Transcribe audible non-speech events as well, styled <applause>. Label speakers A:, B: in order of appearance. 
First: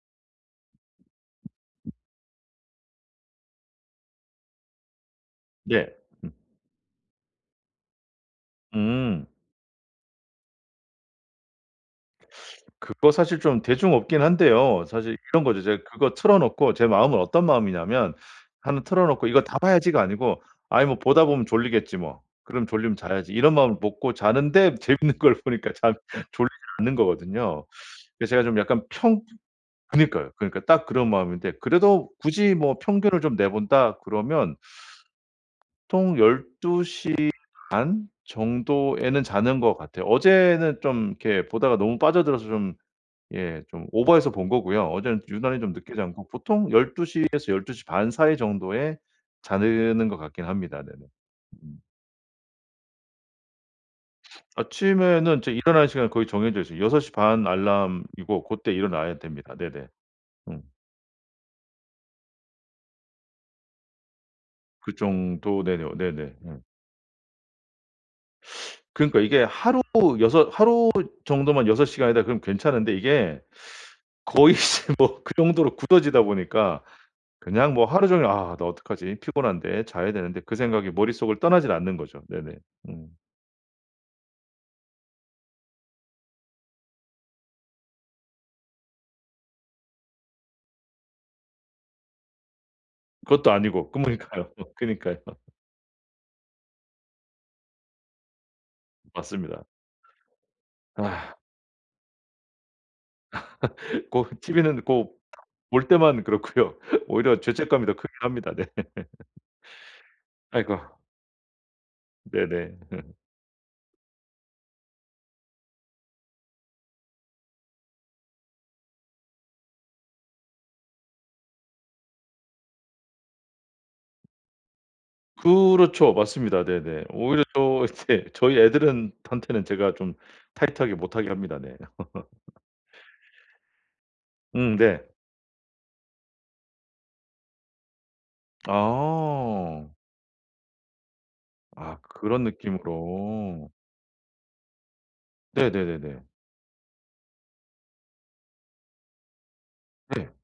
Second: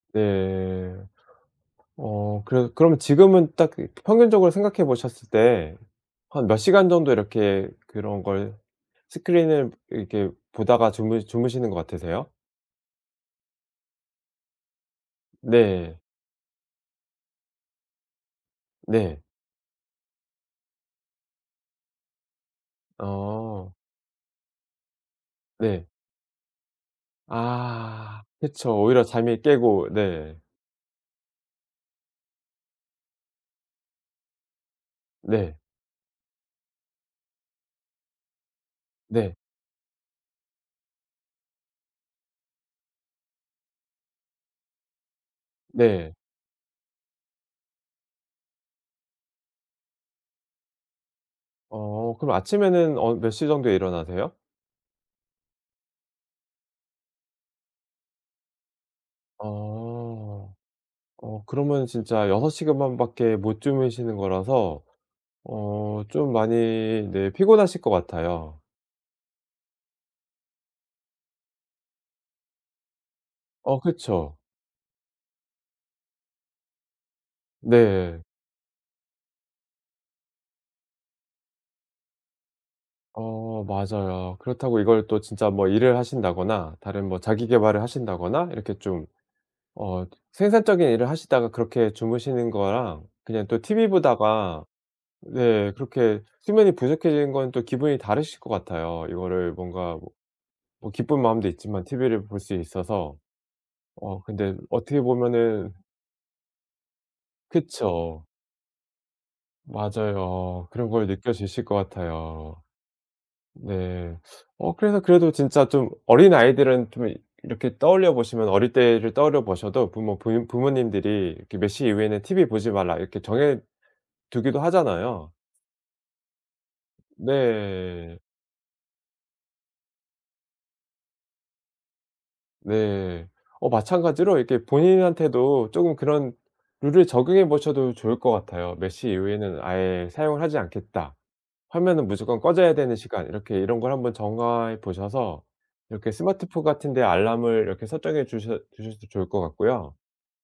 A: 네. 어 그 그럼 지금은 딱 그 평균적으로 생각해 보셨을 때
B: 네. 음.
A: 한 몇 시간 정도 이렇게 그런 걸
B: 음.
A: 스크린을 이렇게 보다가 주무 주무시는 것 같으세요?
B: 그거 사실 좀 대중 없긴 한데요 사실 이런 거죠. 제가
A: 네.
B: 그거 틀어 놓고 제 마음은 어떤 마음이냐면 1 틀어
A: 네.
B: 놓고 '이거 다 봐야지.'가 아니고 '아이 뭐 보다 보면 졸리겠지 뭐. 그럼 졸리면 자야지.' 이런
A: 어.
B: 마음을 먹고 자는데 재밌는 걸 보니까
A: 네.
B: 잠 졸리지 않는 거거든요.
A: 아.
B: 그래서 제가 좀
A: 그쵸.
B: 약간
A: 오히려
B: 평
A: 잠이 깨고.
B: 그니까요
A: 네.
B: 그니까 딱 그런 마음인데 그래도 굳이 뭐 평균을 좀 내본다 그러면
A: 네.
B: 보통 12:30 정도에는
A: 네.
B: 자는 것 같아요. 어제는 좀 이렇게 보다가 너무 빠져들어서 좀 예 좀 오버해서 본 거고요. 어제는 유난히 좀 늦게
A: 네.
B: 자고 보통 12:00 에서 12:30 사이 정도에 자는 것 같긴 합니다. 네네. 음.
A: 어. 그럼 아침에는 어 몇 시 정도에 일어나세요?
B: 아침에는 이제 일어나는 시간이 거의 정해져 있어요. 6:30 알람이고 고때 일어나야
A: 아.
B: 됩니다. 네네. 음.
A: 어 그러면 진짜 6 시간 반밖에 못 주무시는 거라서
B: 그 정도 네
A: 어
B: 어
A: 좀
B: 네네.
A: 많이
B: 음.
A: 네 피곤하실 것 같아요.
B: 그러니까 이게 하루 여섯 하루 정도만 6 시간이다 그럼 괜찮은데 이게
A: 어 그쵸.
B: 거의 이제 뭐 그 정도로 굳어지다 보니까 그냥 뭐 하루
A: 네.
B: 종일 '아 나 어떡하지 피곤한데 자야 되는데.' 그 생각이 머릿속을 떠나질 않는 거죠. 네네. 음.
A: 어 맞아요. 그렇다고 이걸 또 진짜 뭐 일을 하신다거나 다른 뭐 자기 계발을 하신다거나 이렇게 좀 어 생산적인 일을 하시다가 그렇게 주무시는 거랑 그냥
B: 그것도
A: 또
B: 아니고. 그니까요,
A: 티브이보다가
B: 그니까요.
A: 네 그렇게 수면이 부족해지는 건 또 기분이 다르실 것 같아요. 이거를
B: 맞습니다.
A: 뭔가 뭐 뭐 기쁜
B: 아.
A: 마음도 있지만 티브이를 볼 수 있어서.
B: <laughs>
A: 어
B: 꼭
A: 근데
B: 티브이는
A: 어떻게
B: 꼭
A: 보면은
B: 볼 때만 그렇고요. 오히려 죄책감이 더 크긴
A: 그쵸.
B: 합니다. 네. <laughs>
A: 맞아요.
B: 아이고.
A: 그런 걸 느껴지실 것 같아요.
B: 네네. <laughs>
A: 네. 어 그래서 그래도 진짜 좀 어린 아이들은 좀 이렇게 떠올려 보시면 어릴 때를 떠올려 보셔도 부모 부인 부모님들이 이렇게 "몇 시 이후에는 티브이 보지 마라." 이렇게 정해 두기도 하잖아요.
B: 그렇죠. 맞습니다. 네네. 오히려 저
A: 네.
B: 이제 저희 애들은 한테는 제가 좀 타이트하게 못하게 합니다. 네. <laughs>
A: 네. 어 마찬가지로 이렇게
B: 음. 네.
A: 본인한테도 쪼금 그런 룰을 적용해 보셔도 좋을 것 같아요. '몇 시 이후에는
B: 아.
A: 아예 사용을 하지 않겠다.
B: 아
A: 화면은 무조건
B: 그런
A: 꺼져야 되는 시간.' 이렇게
B: 느낌으로.
A: 이런 걸 한번 정해 보셔서 이렇게
B: 네네네네.
A: 스마트폰 같은 데 알람을 이렇게 설정해 주셔 주셔도 좋을 것 같고요.
B: 네.